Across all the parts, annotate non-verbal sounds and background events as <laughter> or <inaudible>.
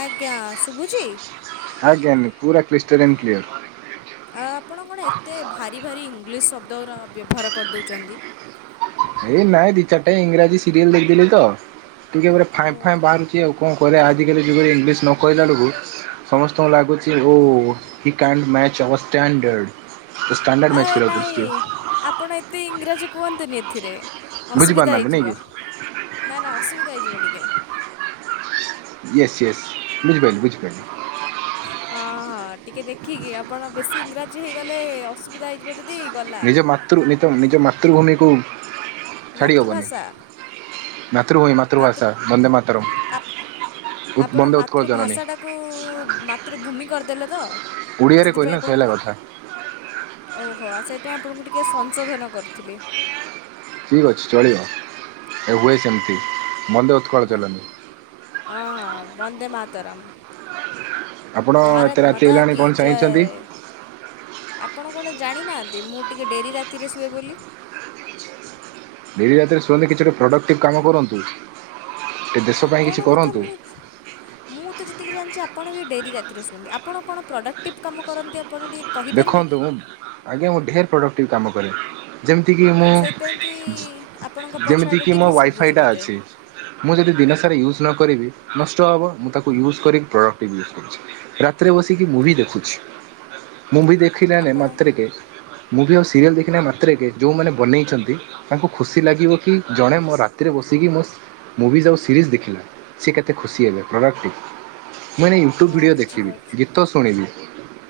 ଆଜ୍ଞା ଶୁଭୁଛି? ଆଜ୍ଞା ପୁରା କ୍ରିଷ୍ଟର୍ ଆନ୍ କ୍ଲିଅର୍। ଆ ଆପଣ କଣ ଏତେ ଭାରି ଭାରି ଇଂଲିଶ୍ ଶବ୍ଦଗୁରା ବ୍ୟବହାର କରିଦଉଛନ୍ତି? ଏଇ ନାଇଁ ଦି ଚାରିଟାଏ ଇଂରାଜୀ ସିରିଏଲ୍ ଦେଖଦେଲିତ ଟିକେ ପୁରା ଫଁ ଓ ଫାଁ ବାର୍ ଛି ଆଉ। କଣ କରବା ଆଜିକାଲି ଯୁଗରେ ଇଂଲିଶ ନ କହିଲା ବେଳକୁ ସମସ୍ତଙ୍କୁ ଲାଗୁଛି ଓ। He can't match our standard. ଏ ନାଇଁ ଆପଣ ଏତେ ଇଂରାଜୀ କୁହନ୍ତୁନି ଏଥିରେ। ଅସୁବିଧା ବୁଝିପାରୁନାହାନ୍ତି ନାଇଁ କି ହେଇଯିବ ନା ନା ଅସୁବିଧା ହେଇଯିବ ଟିକେ। Yes yes ବୁଝିପାଇଲି ବୁଝିବପାଇଲି। <inaudible> ହ ହଁ ଟିକେ ଦେଖିକି ଆପଣ ବେଶୀ ଇଂରାଜୀ ହେଇଗଲେ ଅସୁବିଧା ହେଇଯିବ ଯଦି। ଗଲା। ନିଜ ମାତୃ ନିଜ ମାତୃଭୂମିକୁ। ଛାଡ଼ି ହେବନି ମାତୃଭାଷା। ମାତୃଭୂମି ମାତୃ ମାତୃଭାଷା ଦନ୍ଦେ ମାତାରମ୍। ଆପ ଆପଣ ମାତୃଭାଷାଟାକୁ ମାତୃଭୂମି କରିଦେଲେ ତ। ଓଡ଼ିଆରେ କହିଲେ ସେଥିପାଇଁ ନା ସେ ଆପଣଙ୍କୁ ହେଲା କଥା। ଓହୋ ସେଇଥିପାଇଁ ଆପଣଙ୍କୁ ଟିକିଏ ସଂଶୋଧନ କରିଥିଲି। ଠିକ୍ ଅଛି ଚଳିବ ଏ ହୁଏ ସେମିତି ବନ୍ଦେ ଅ ହ ହଁ ହଁ ବନ୍ଦେ ମାତାରମ୍। ଆପଣ ଏତେ ଭାରତ ରାତି ମତା ହେଲାଣି କି କଣ ଜୟ। ଚାହିଁଛନ୍ତି? ଆପଣ କଣ ଜାଣିନାହାନ୍ତି ମୁଁ ଟିକେ ଡେରି ରାତିରେ ଶୁଏ ବୋଲି। ଡେଲି ରାତିରେ ଶୁଣନ୍ତି କିଛି ଗୋଟେ ପ୍ରଡ଼କ୍ଟିଭ୍ କାମ କରନ୍ତୁ ଟିକେ ଦେଶ ପାଇଁ ଆପଣ କିଛି ବି ତ କରନ୍ତୁ। ମୁଁ ମୁଁ ତ ଯେତିକି ଜାଣିଚି ଆପଣ ବି ଡେରି ରାତିରେ ଶୁଅନ୍ତି ଆପଣ କଣ ପ୍ରଡ଼କ୍ଟିଭ୍ କାମ କରନ୍ତି ଆପଣ ଟିକିଏ। ଦେଖନ୍ତୁ ଆଜ୍ଞା ମୁଁ ଢେର ପ୍ରଡ଼କ୍ଟିଭ୍ କାମ କରେ। ଯେମିତିକି ମୁଁ ସେଇଥିପାଇଁ କି ଆପଣଙ୍କ ପଛଆଡ଼େ ଯେମିତିକି ମୋ ଟିଭି ଶୁଭୁଛି ୱାଇଫାଇଟା ମୋତେ ଅଛି। ମୁଁ ଯଦି ଦିନସାରା ୟୁଜ୍ ନ କରିବି ନଷ୍ଟ ହେବ ମୁଁ ତାକୁ ୟୁଜ୍ କରି ପ୍ରଡ଼କ୍ଟିଭ୍ ୟୁଜ୍ କରୁଛି। ରାତିରେ ବସିକି ମୁଭି ଦେଖୁଛି। ମୁଭି ଦେଖିଲା ଆପଣ ମାତ୍ରକେ ମୁଭି ଆଉ ସିରିଏଲ ଦେଖିଲା ମାତ୍ରକେ ଯେଉଁମାନେ ବନେଇଛନ୍ତି। ତାଙ୍କୁ ଖୁସି ଲାଗିବ କି ଜଣେ ମୋ ରାତିରେ ବସିକି ମୋ ମୁଭିଜ୍ ଆଉ ସିରିଜ୍ ଦେଖିଲା ସିଏ କେତେ ଖୁସି ହେଲେ ପ୍ରଡକ୍ଟିଭ୍। ମାନେ ୟୁଟ୍ୟୁବ୍ ହଁ ଭିଡିଓ ଦେଖିବି ବୁଝିପାରୁଛି ଗୀତ ଶୁଣିବି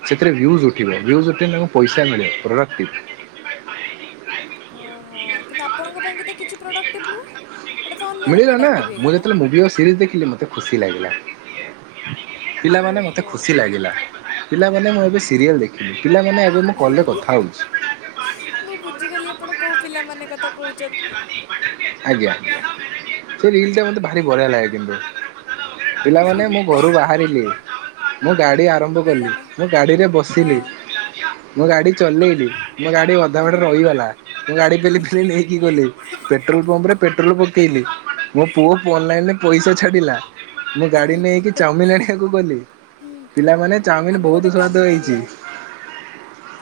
ସେଥିରେ ଭ୍ୟୁଜ୍ ଉ ଠୀବ ଭ୍ୟୁଜ୍ ଉଠିଲେ ତାଙ୍କୁ ପଇସା ମିଳିବ ପ୍ରଡ଼କ୍ଟିଭ୍। ହଁ। ହଁ କିନ୍ତୁ ଆପଣଙ୍କ ପାଇଁ କି ତ କିଛି ପ୍ରଡକ୍ଟିଭ ନୁହଁ ଏଇଟା ତ ଅନ୍ୟର ମିଳିଲା ନା ପ୍ରଡକ୍ଟିଭ୍। ମୁଁ ଯେବେଳେଭି ମୁଭି ଓ ସିରି୍ ଦେଖିଲି ମତେ ଖୁସି ଲାଗିଲା ପିଲାମାନେ ମୋତେ ଓହୋ। ଖୁସି ଲାଗିଲା। ପିଲାମାନେ ମୁଁ ଏବେ ସରିଲ୍ ଦେଖି ପିଲାମାନେ। ଏବେ ମୁଁ କଲ୍ ରେ କଥା ହେଉଛି। ମୁଁ ବୁଝିଗଲି ଆପଣ କୋଉ ପିଲା ମାନେ କଥା କହୁଛନ୍ତି। ଆଜ୍ଞା ସେ ରିଲ ଟା ମତେ ଭାରି ବଢିଆ ଲାଗେ କିନ୍ତୁ। ପିଲାମାନେ ମୁଁ ଘରୁ ବାହାରିଲି ମୁଁ ଗାଡି ଆ ଆରମ୍ଭ କଲି ପିଲାମା ମୁଁ ଗାଡ଼ିରେ ବସିଲି। ହଁ ମୁଁ ଗାଡି ଚଲେଇଲି ମୋ ଗାଡି ଅଧା ବାଟରେ ରହିଗଲା ମୁଁ ଗାଡି ପେଲି ପେଲି ନେଇକି ଗଲି। ପେଟ୍ରୋଲ ପମ୍ପ ରେ ପେଟ୍ରୋଲ ପକେଇଲି ମୋ ପୁଅ ଅନଲାଇନ ରେ ପଇସା ଛାଡିଲା। ମୁଁ ଗାଡି ନେଇକି ଚାଉମିନ ଆଣିବାକୁ ଗଲି। ପିଲାମାନେ ଚାଉମିନ ଆମେ ଗୋଟେ ବହୁତ କାମ ସୁଆଦ ହେଇଛି। କରିବା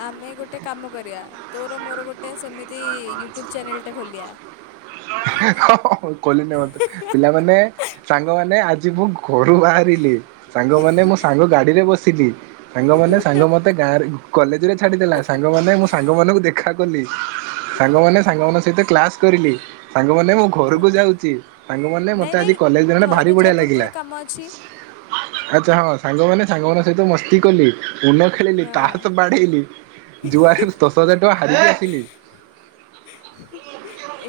ଆମେ ଗୋଟେ କାମ କରିବା ତୋର ମୋର ଗୋଟେ ଗୋଟେ ସେମିତି ୟୁଟ୍ୟୁବ ଚ୍ୟାନେଲ ଟା ଖୋଲିବା? ମାନେ ସାଙ୍ଗ ମାନେ ଆଜି ମୁଁ ଘରୁ ବାହାରିଲି ସାଙ୍ଗମାନେ ମୋ ସାଙ୍ଗ ଗାଡିରେ ବସିଲି ସାଙ୍ଗମାନେ ସାଙ୍ଗ ମା ମତେ ଗାଁରେ କଲେଜ ରେ ଛାଡିଦେଲା ସାଙ୍ଗମାନେ ମୁଁ ସାଙ୍ଗ ମାନଙ୍କୁ ଦେଖା କଲି ସାଙ୍ଗମାନେ ସାଙ୍ଗ ମାନଙ୍କ ସହିତ କ୍ଲାସ କରିଲି ସାଙ୍ଗ ମାନେ ମୁଁ ଘରକୁ ଯାଉଛି ସାଙ୍ଗମାନେ ନାଇଁ ମତେ ଆଜି ନାଇଁ କଲେଜରେ ଜଣେ ଭାରି ଘରକୁ ଯିବା ବଢିଆ ଲାଗିଲା। ପୂର୍ବରୁ କାମ ଅଛି। ଆଚ୍ଛା ହଁ ସାଙ୍ଗମାନେ ସାଙ୍ଗ ମାନଙ୍କ ସହିତ ମସ୍ତି କଲି <unintelligible> ଖେଳିଲି ହଁ ତାସ ବାଢେଇଲି ଯୁଆରେ ଦଶ ହଜାର ଟଙ୍କା ହାରିକି ଆସିଲି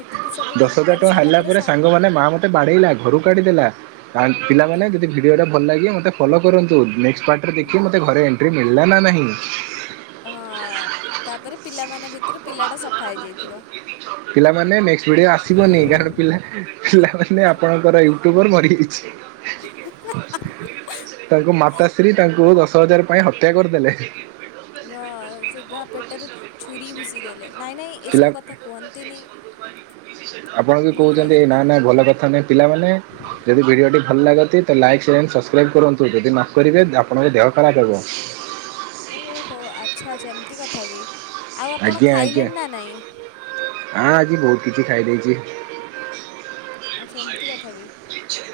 ଏତିକି ସବୁ କାମ ହଜାର ଟଙ୍କା କରିସାରିଲା ହାରିଲା ପରେ ସାଙ୍ଗ ମାନେ ମାନେ ମା ମୋତେ ବାଡ଼େଇଲା ଘରୁ କାଢିଦେଲା। ଆ ପିଲାମାନେ ଯଦି ଭିଡ଼ିଓଟା ଭଲ ଲାଗେ ମୋତେ ଫଲୋ କରନ୍ତୁ ନେକ୍ସକ୍ଟ ପାର୍ଟରେ ଦେଖି ମୋତେ ଘରେ। ମିଳିଲା ନା ନାହିଁ। ହଁ ତାପରେ ପିଲା ମାନେ ଭିତରେ ପିଲା ଟା ସଫା ହେଇଯାଇଥିବ। ପିଲାମାନେ ନେକ୍ସଟ ଭିଡିଓ ଆସିବନି କାରଣ ପିଲାମାନେ ଆପଣଙ୍କର ଏଇ <unintelligible> ମରିଛି କିଛି? ତାଙ୍କ ମାତାଶ୍ରୀ ତାଙ୍କୁ ଦଶ ହଜାର ପାଇଁ ହତ୍ୟା କରିଦେଲେ। ହଁ ସିଧା ପେଟରେ ଛୁରୀ ଭୁସି ଦେଲେ ନାଇଁ ନାଇଁ ପିଲା ଏସବୁ କଥା କୁହନ୍ତିନି। ଆପଣ ବି ଭୁଲ କହୁଛନ୍ତି କହିଦେଲି ଏଇ ନା ଟିକେ ନା ଭଲ କଥା ନୁହେଁ ପିଲାମାନେ? ଯଦି ଭିଡ଼ିଓଟି ଭଲ ଲାଗନ୍ତି ତ ଲାଇକ୍ ଆଣ୍ଡ ସବସ୍କ୍ରାଇବ୍ କରନ୍ତୁ ଯଦି ନ କରିବେ ଆପଣଙ୍କ ଦେହ ଖରାପ ହେବ। ଓହୋ ଆଚ୍ଛା ଆଚ୍ଛା ଏମିତି କଥା କି ଆଉ ଆପଣ ଖାଇଲେଣି ନା ନାଇଁ? ହଁ ଆଜି ବହୁତ କିଛି ଖାଇଦେଇଛି? ଆଚ୍ଛା ଏମିତି କଥା କି?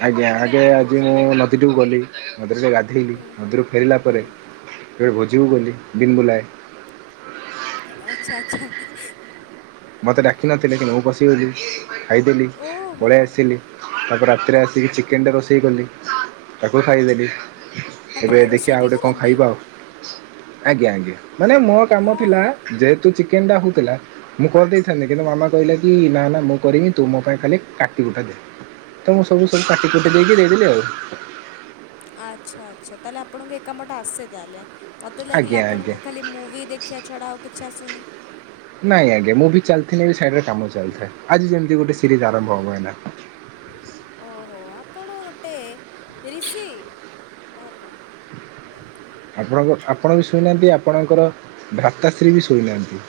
ଆଜ୍ଞା ଆଗେ ଆଜି ମୁଁ ନଦୀକୁୁ ଗଲି ନଦୀ ଗ ଗାଧେଇଲି ହୁଁ। ନଦୀ ରୁ ଫେରିଲା ପରେ ହୁଁ ଏବେ ଭୋଜିକୁ ଗଲି ବିନ ବୁଲାଏ। ଆ ଆଚ୍ଛା ଆଚ୍ଛା। ମୋତେ ଡାକିିନଥିଲେ କିନ୍ତୁ ମୁଁ ପଶିଗଲି ଖାଇଦେଲି ଓହୋ ପଳେଇ ଆସିଲି। ତାପରେ ରାତିରେ ଆସିକି ଚିକେନ ଟେ ରୋଷେଇ କଲି ତାକୁ ଖାଇଦେଲି। ଆପଣ ଏବେ ଦେଖିବା ରୋଷେଇ ଆଉ ବି ଗୋଟେ କଣ କରନ୍ତି? ଖାଇବା ଆଉ। ଆଜ୍ଞା ଆଜ୍ଞା ମାନେ ମୋ କାମ ହଁ ଥିଲା ହଁ। ଯେହେତୁ ଚିକେନ ଟା ହଉଥିଲା। ମୁଁ କରିଦେଇଥାନ୍ତିି କିନ୍ତୁ ମାମା କହିଲା କି ନା ନା ମୁଁ କରିବି ତୁ ମୋ ପାଇଁ ଖାଲି କାଟିିକୁଟା ଦେବୁ। ତ ମୁଁ ସବୁ ସବୁ କାଟି କୁଟି ଦେଇକି ଦେଇଦେଲି ଆଉ। ଆଚ୍ଛା ଆଚ୍ଛା ତାହେଲେ ଆପଣଙ୍କୁ ଏକାମ ଟା ଆସେ ତାହେଲେ? ମୋତେ ଲାଗିଲା ଆଜ୍ଞା ଆଜ୍ଞା ଆପଣଙ୍କୁ ଖାଲି ମୁଭି ଦେଖିବା ଛଡ଼ା ଆଉ କିଛି ଆସୁନି। ନାଇଁ ଆଜ୍ଞା ମୁଭୁ ଚାଲିଥିଲେ ବି ସାଇଡରେ କାମ ଚାଲିଥାଏ ଆଜି ଯେମିତି ଗୋଟେ ସିରିଜ ଆରମ୍ଭ ହବ ଏଇକିନା? ଓହୋ ଆପଣ ଗୋଟେ ଋଷି ବାହାର କର? ଆପଣଙ୍କ ଆପଣ ବି ଶୋଇନାହାନ୍ତି ଆପଣଙ୍କର ଭାତାଶ୍ରୀ ବି ଶୋଇନାହାନ୍ତି।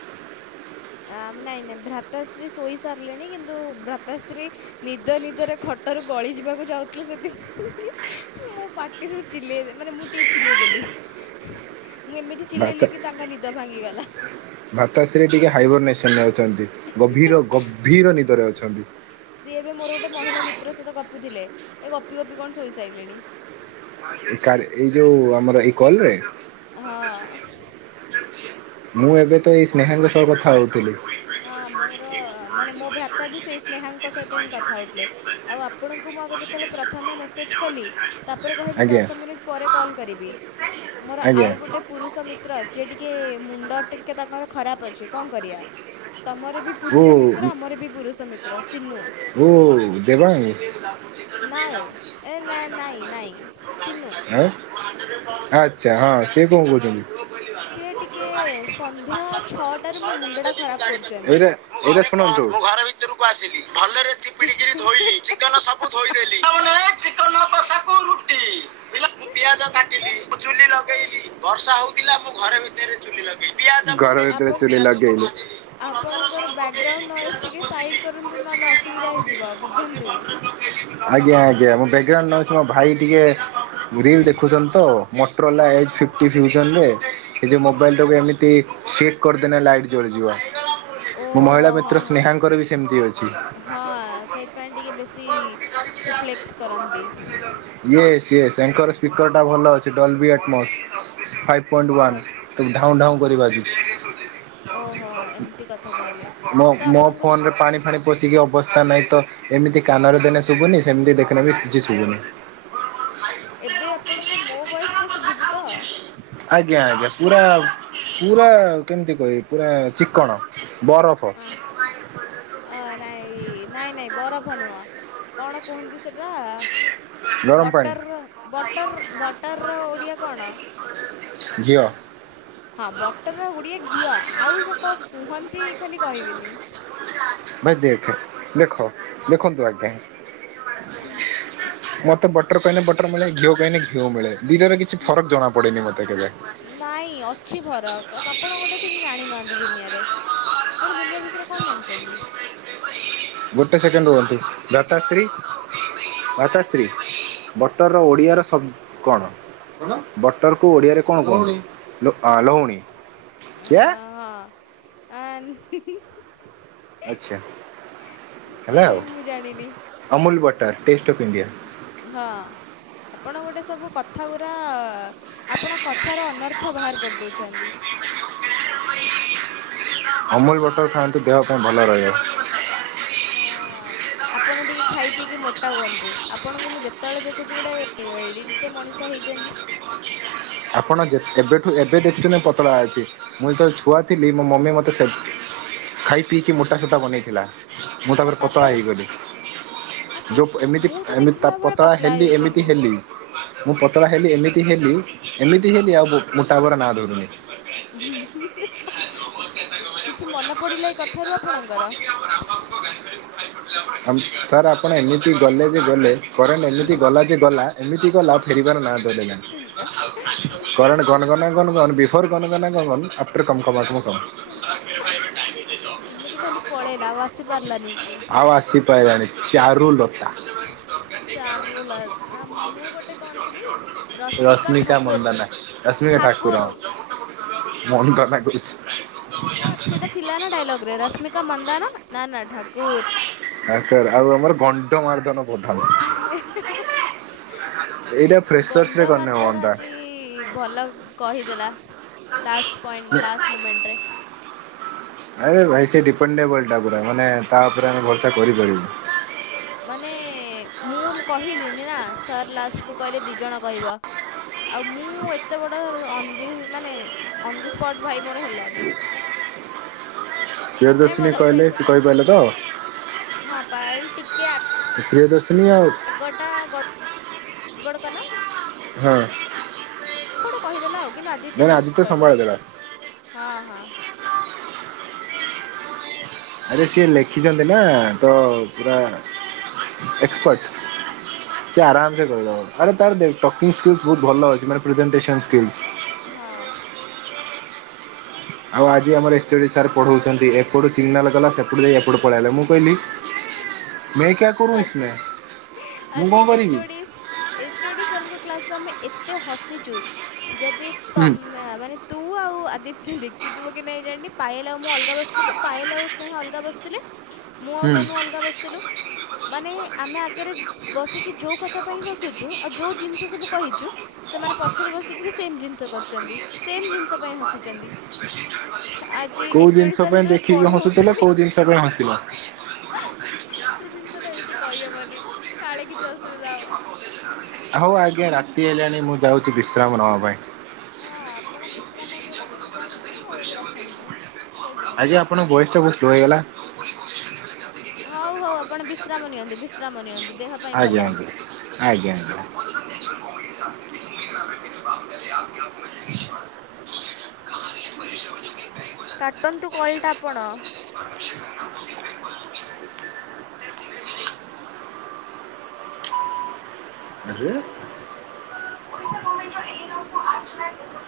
ଆ ନାଇଁ ନାଇଁ ଭ୍ରାତାଶ୍ରୀ ଶୋଇ ସାରିଲେଣି କିନ୍ତୁ ଭ୍ରାତାଶ୍ରୀ ନିଦ ନିଦରେ ଖଟରୁ ଗଳି ଯିବାକୁ ଯାଉଥିଲେ କି ସେଥିପାଇଁ କି ମୁଁ ପାଟିରୁ ଚିଲେଇ ମାନେ ମୁଁ ଟିିକେ ଚିଲେଇ ଦେଲି ହଁ ମୁଁ ଏମିତି ଚିଲେଇଲି କି ତାଙ୍କ ନିଦ ଭାଙ୍ଗିଗଲା। ଭାତାଶ୍ରୀ ଟିକେ ହାଇବରନେସନ୍ ନେଉଛନ୍ତି। ଗଭୀର ଗଭୀର ନିଦରେ ଅଛନ୍ତି। ପିତ୍ର ସଇତ ଗପୁଥିଲେ ଏ ଗପି ଗପି କଣ ଶୋଇସାଇଲେଣି। କାର ଏଇ ଯୋଉ ଆମର ଏଇ କଲ ରେ। ହଁ। ମୁଁ ଏବେ ତ ଏଇ ସ୍ନେହାଙ୍କ ସହ କଥା ହୋଉଥିଲି। ହଁ ମୋର ମାନେ ମୋ ଭ୍ରାତା ବି ସେଇ ସ୍ନେହାଙ୍କ ସଇ ତ ହିଁ କଥା ହୋଉଥିଲେ ଆଉ ଆପଣଙ୍କୁ ମୁଁ ଆଗ ଯେତୋବେଳେ ପ୍ରଥମେ ମେସେଜ୍ କଲି। ତାପରେ କହିଲି ଆଜ୍ଞା। ଦଶ ମିନିଟ୍ ପରେ କଲ୍ କରିବି। ମୋର ଆଉ ଆଜ୍ଞା। ଗୋଟେ ପୁରୁଷ ମିତ୍ର ଯେ ଟିକେ ମୁଣ୍ଡ ଟିକେ ତାପଖରେ ଖରାପ ଅଛି କଣ କରିଆ। ତମର ବି ପୁରୁଷ ଓ ମିତ୍ର, ଆମର ବି ପୁରୁଷ ମିତ୍ର ସିନୁ। ହୋ ଦେବାଂଶ। ନା ଏ ନାଇଁ ନାଇଁ ନାଇଁ ସିନୁ। ଆଁ ଆଚ୍ଛା ହଁ ସିଏ କଣ କଉଚନ୍ତି? ସି ଟିକେ ସନ୍ଧ୍ୟା ଛଅଟାରେ ମୋ ମୁଣ୍ଡଟା ଖରାପ କରୁଚନ୍ତି। ଏଇଟା ଏଇଟା ଶୁଣନ୍ତୁ ମୁଁ ଘର ଭିତରକୁ ଆସିଲି ଭଲରେ ଚିପିଡିକିରି ଧୋଇଲି। ଚିକନ ସବୁ ଧୋଇଦେଲି। ଆମର ନାଁ ଚିକନ। ଏଁ ଟି ବିଲ ମୁଁ ପିଆଜ କାଟିଲି ଚୁଲି ଲଗେଇଲି ବର୍ଷା ହୋଉଥିଲା ମୁଁ ଘରେ ଭିତରେ ଚୁଲୀଲାଗ ଗର ଭିତରେ ଚୁଲି ଆପଣ ଲାଗେଇଲୁ। ଆପଣଙ୍କର ବ୍ୟଗ୍ରାଉଣ୍ଡ ନଏଜ୍ ଟିକିଏ ସାଇଡ଼୍ କରନ୍ତୁ। ନହେଲେ ଅସୁବିଧା ହେଇଯିବ ବୁଝନ୍ତୁ। ଆଜ୍ଞା ଆଜ୍ଞା ମୋ ବ୍ୟାଗ୍ରାଉଣ୍ଡ ନଏଜ ମୋ ଭାଇ ଟିକେ ରିଲ ଦେଖୁଚନ୍ତି ତ ମଟରଲା ଏଚ ଫିଫଟି ଦେଖୁଚ ନ୍ତି ଜେ। ମୋବାଇଲଟାକୁ ଏମିତି ସିଟ କରଦେଲେ ଲାଇଟ୍ ଜଳିଯିବ। ମୁଁ ଓହୋ ମହିଳା ହଁ ମିତ୍ର ହଁ ସ୍ନେହାଙ୍କର ବି ସେମ ତି ଅଛି। ହଁ ସେଇଥିପାଇଁ ଟିକେ ବେଶୀ ସେ ଫ୍ଲେକ୍ସ କରନ୍ତି। ଇଏସ ଇଏସ ତାଙ୍କର ସ୍ପିକର ଟା ଭଲ ଅଛି। Dolby Atmos five point ଆଚ୍ଛା ୱାନ୍। ଆଚ୍ଛା ତୁଇ ଢାଉଁ ଡାଉଁ କରି ବାଜୁଛି। ଓହୋ ଏମିତି କଥା ତାହେଲେ ମୋ ତ ମୋ ଆପଣଙ୍କୁ ଯେ ଫୋନ ରେ ପାଣି ପାଣି ପଷିକି ଅବସ୍ଥା ନାହିଁ ତ। ଏମିତି କାନରେ ଦେନେ ଶୁବୁନି ସେମିତି ଦେଖିନେ ବି କିଛି ଶୁବୁନି। ଏବେ ଆପଣଙ୍କୁ ମୋ ବଏସଟା ଶୁବୁଜିତ? ଆଜ୍ଞା ଆଜ୍ଞା ପୁରା ପୁରା କେମିତି କହିବି ପୁରା ଚିକ୍କଣ। ବରଫ। ବୁ ଅ ନାଇଁ ନାଇଁ ନାଇଁ ବରଫ ନୁହଁ। କଣ କୁହନ୍ତି ସେଟା ଗରମ ପାଣି। ବଟର ବଟର ବଟର ର ଓଡ଼ିଆ କଣ? ଘିଅ। ହଁ ବଟରର ଓଡିଆ ଘିଅ ଆଉ ହେକା କଣ କୁହନ୍ତି ଖାଲି କହିବିନି। ଭସି ଦେଇଛ ଦେଖ। ଦେଖନ୍ତୁ ଆଜ୍ଞା ମତେ ପଠ ବଟର କଇନେ ବଟର ମିଳେ ଘିଅ କହିନେ ଘିଅ ମିଳେ। ଦୁଇଟାରେ କିଛି ଫରକ ଜଣା ପଡେନି ମତେ କେବେ। ନାଇଁ ଅଛି ଫରକ ଆପଣ ଗୋଟେ କିଛି ଜାଣିନାହାନ୍ତି ଦୁନିଆଁରେ। ଆପଣ ଦୁନିଆଁ ବିଷୟରେ କଣ ଜାଣଚନ୍ତି? ଗୋଟେ ସେକେଣ୍ଡ ରୁହତି ଦାତାଶ୍ରୀ। ମାତାଶ୍ରୀ ବଟରର ଓଡ଼ିଆର ଶବ୍ କଣ? କଣ ବଟରକୁ ଓଡ଼ିଆରେ କଣ କୁହନ୍ତି ଲହୁଣୀ ଲୋ ଅ ଲୁହୁଣି। ଅ ହଁ ଆ ହୁଁ ହୁଁ ହୁଁ। ଆଚ୍ଛା। ସେଇଟା ବି ମୁଁ ଜାଣିନି। Amul butter taste of India. ହଁ ଆପଣଙ୍କ ଗୋଟେ ସବୁ କଥା ଗୁରା ଆପଣ କଥାର ଅନର୍ଥ ବାହାର କରିଦଉଛନ୍ତି। ଅମୁଲ ବଟର ଖାଆନ୍ତୁ ଦେହ ପାଇଁ ଭଲ ରହିବ। ହଁ। <unintelligible> ଆପଣ ଟିକି ଖାଇ ପିଇକି ମୋଟା ହୁଅନ୍ତୁ ଆପଣଙ୍କୁ ମୁଁ ଯେତେବେଳେ ଦେଖୁଛି ଗୋଟେ ଏଡିକି ଟେ ମଣିଷ ହେଇଛନ୍ତି। ଆପଣ ଯେ ଏବେଠୁ ଏବେ ଦେଖୁଛନ୍ତି ମୁଁ ପତଳା ଅଛି। ମୁଁ ଯେତେବେଳେ ଛୁଆ ଥିଲି ମୋ ମମି ମତେ ସେ ଖାଇ ପିଇକି ମୋଟା ସୋଟା ବନେଇଥିଲା। ମୁଁ ତାପରେ ପତଳା ହେଇଗଲି। ଆପଣ ଯୋଉ ପ ଏମିତି ମୁଁ ତ ଏମତି ପ ଦେଖିଲା ବେଳେ ପତଳା ହେଲି ଏମିତି ହେଇଛନ୍ତି। ହେଲି। ମୁଁ ପତଳା ହେଲି ଏମିତି ହେଲି ଏମିତି ହେଲି ଆଉ ମୋ ମୋଟା ହବାର ନାଁ ଧରୁନି। <unintelligible> କିଛି ମନେ ପଡ଼ିଲା ଏ କଥାରୁ ଆପଣଙ୍କର? ଅମ ସାର୍ ଆପଣ ଏମିତି ଗଲେ ଯେ ଗଲେ କରେଣ୍ଟ ଏମିତି ଗଲାଯେ ଯେ ଗଲା ଏମିତି ଗଲା ଫେରିବାର ନାଁ ଧରିଲା ନାହିଁ କରେଣ୍ଟେ ଗନଗନା ଗନଗନ ବିଫୋର୍ ଗନଗନା ଗଣଗନ ଆଫ୍ଟର୍ କମ୍ କବବାଟ ମୁଁ କମ୍। ଏମିତି ଖାଲି ପଳେଇଲା ଆଉ ଆସି ପାରିଲାନି ସେ ଆଉ ଆଶି ପାଇଲାଣି ଚାରୁଲ ରସ ଚାରୁଲା ଆ ମୁଁ ଶ୍ମିକା ଗୋଟେ କଣ ଥିଲି ମଣ୍ଡନା ରଶ୍ମିକା ଠାକୁର ରଶ୍ମିକା ଠାକୁର। ଲାଗୁ ଇସ୍। ହଁ ସେଇଟା ଥିଲା ନା ଡାଇଲଗ ରେ ରଶ୍ମିକା ମନ୍ଦାନ ନା ନା ଠାକୁର। ଆ ସାର୍ ଆଉ ଆମର ଗଣ୍ଡ ମାରଦନ ପ୍ରଧାନ। <unintelligible> ଏଇଟା ଫ୍ରେସର୍ସ ରେ କରିନେ ଗଣ୍ଡମାରଧନ ହୁଅନ୍ତା। ଆଜି ଭଲ କହିଦେଲା। ଲାଷ୍ଟ ପଏଣ୍ଟ ଲାଷ୍ଟ ମୋମେଣ୍ଟରେ। ଆରେ ଭାଇ ସେ ଡିପେଣ୍ଡେବଲ୍ ଟା ପୁରା ମାନେ ତା ଉପରେ ଆମେ ଭରସା କରିପାରିବୁ। ମାନେ ମୁଁ ଲ କହିଲିନି ନା ସାର୍ ଲାଷ୍ଟକୁ କହିଲେ ଦି ଜଣ କହିବ। ଆଉ ମୁଁ ଏତେ ବଡ଼ ଅ ଦି ମାନେ ଅନ୍ ଦି ସ୍ପଟ୍ ଭାଇ ମୋର ହେଲାନି। ଆରେ ପ୍ରିୟରଦର୍ଶିନୀ ମୋତେ କହିଲି ଭାଇ କହିଲେ ତୁ ସେ କହ କହିପାରିଲେ ତ? ହଁ ପାୟଲ ଟିକେ ପ୍ରିୟଦର୍ଶିନି ଆଉ ଆଗଟା ଗ ବଡ଼ କଲା। ହଁ କୋଆଟେ କହିଦେଲା ଆଉ କିନ୍ତୁ ଆଦିତ୍ୟ ମାନେ ମସ୍ତ କହିଲା। ସମ୍ଭାଳି ଦେଲା। ହଁ ହଁ। ଆରେ ସିଏ ଲେଖିଛନ୍ତି ନା ତ ପୁରା ହଁ ଏକ୍ସପର୍ଟ। ସେ ଆରାମ ସେ କହିଦବ ଆରେ ତାର ଦେଖ ଟକିଙ୍ଗଷ୍ଟେଜ ବହୁତ୍ ଭଲ ଅଛି ମାନେ ପ୍ରିବେନଷ୍ଟେସନ୍ ଷ୍ଟେଜ। ହଁ। ଆଉ ଆଜି ଆମର ଏଚୋଡି ସାର୍ ପଢଉଛନ୍ତି ଏପଟୁ ସିଗ୍ନାଲ୍ ଗଲା ସେପଟୁ ଯାଇ ଏପଟ ପଳାଇଲେ ମୁଁ କହିଲି ମେ କ୍ୟାରୋ ଆଜି ଉସମେ ମୁଁ କଣ କରିବି। ଇସ୍ ଏଚୋଡି ସାର୍ ଙ୍କ କ୍ଲାସରେ ଆମେ ଏତେ ହସିଚୁ ଯିଦି ହୁଁ ତମ ମେୟା ମାନେ ତୁ ଆଉ ଆଦିତ୍ୟ ଦେକିଥିବକି ନାଇଁ ଜାଣିନି ପାଏଲ୍ ଆଉ ମୁଁ ଅଲଗା ବସିଥିଲୁ ପାଏଲ ଆଉ ସ୍ନେହ ଅଲଗା ବସଥିଲେ ମୁଁ ଆଉ ହୁଁ ତନୁ ଅଲଗା ବସିଥିଲୁ। ମାନେ ଆମେ ଆଗରେ ବସିକି ଯୋଉ କଥା ପାଇଁ ହସୁଚୁ ଆଉ ଯୋଉ ଜିନିଷ ସବୁ କହିଚୁ ସେମାନେ ପଛରେ ବସିକି ବି ସେମ୍ ଜିନିଷ କରିଚନ୍ତି ସେମ୍ ଜିନିଷ ପାଇଁ ହସିଚନ୍ତି। ଆଜି ଏଚ୍ ଓ ଡି ସାର୍ ଯେତେବେଳେ ପଢଉଥିଲେ ତ କଣ ହସିଲ ସେ ଜିନିଷଟା ଏଇଠି କହିହେବନି କାଳେ କିଛି ଅସୁବିଧା ହବ। ହଉ ଆଜ୍ଞା ରାତି ହେଲାଣି ମୁଁ ଯାଉଚି ବିଶ୍ରାମ ନେବା ପାଇଁ। ହଁ ଆପଣ ବିଶ୍ରାମ ଯୋଉ ନେବେ ମୁଁ ଜାଣିଚି ହଉ ଏବେ ରଖନ୍ତୁ। ଶୋଇପଡ଼ନ୍ତୁ। ଆଜ୍ଞା ଆପଣଙ୍କ ଭଏସ୍ ଟା ବହୁତ ସ୍ଲୋ ହେଇଗଲା। ହଉ ହଉ ଆପଣ ବିଶ୍ରାମ ନିଅନ୍ତୁ ବିଶ୍ରାମ ନିଅନ୍ତୁ ଦେହ ପାଇଁ ଭଲ। ଆଜ୍ଞା ଆଜ୍ଞା ଆଜ୍ଞା ଆଜ୍ଞା। <inaudible> କାଟନ୍ତୁ କଲଟା ଆପଣ। <inaudible> <inaudible>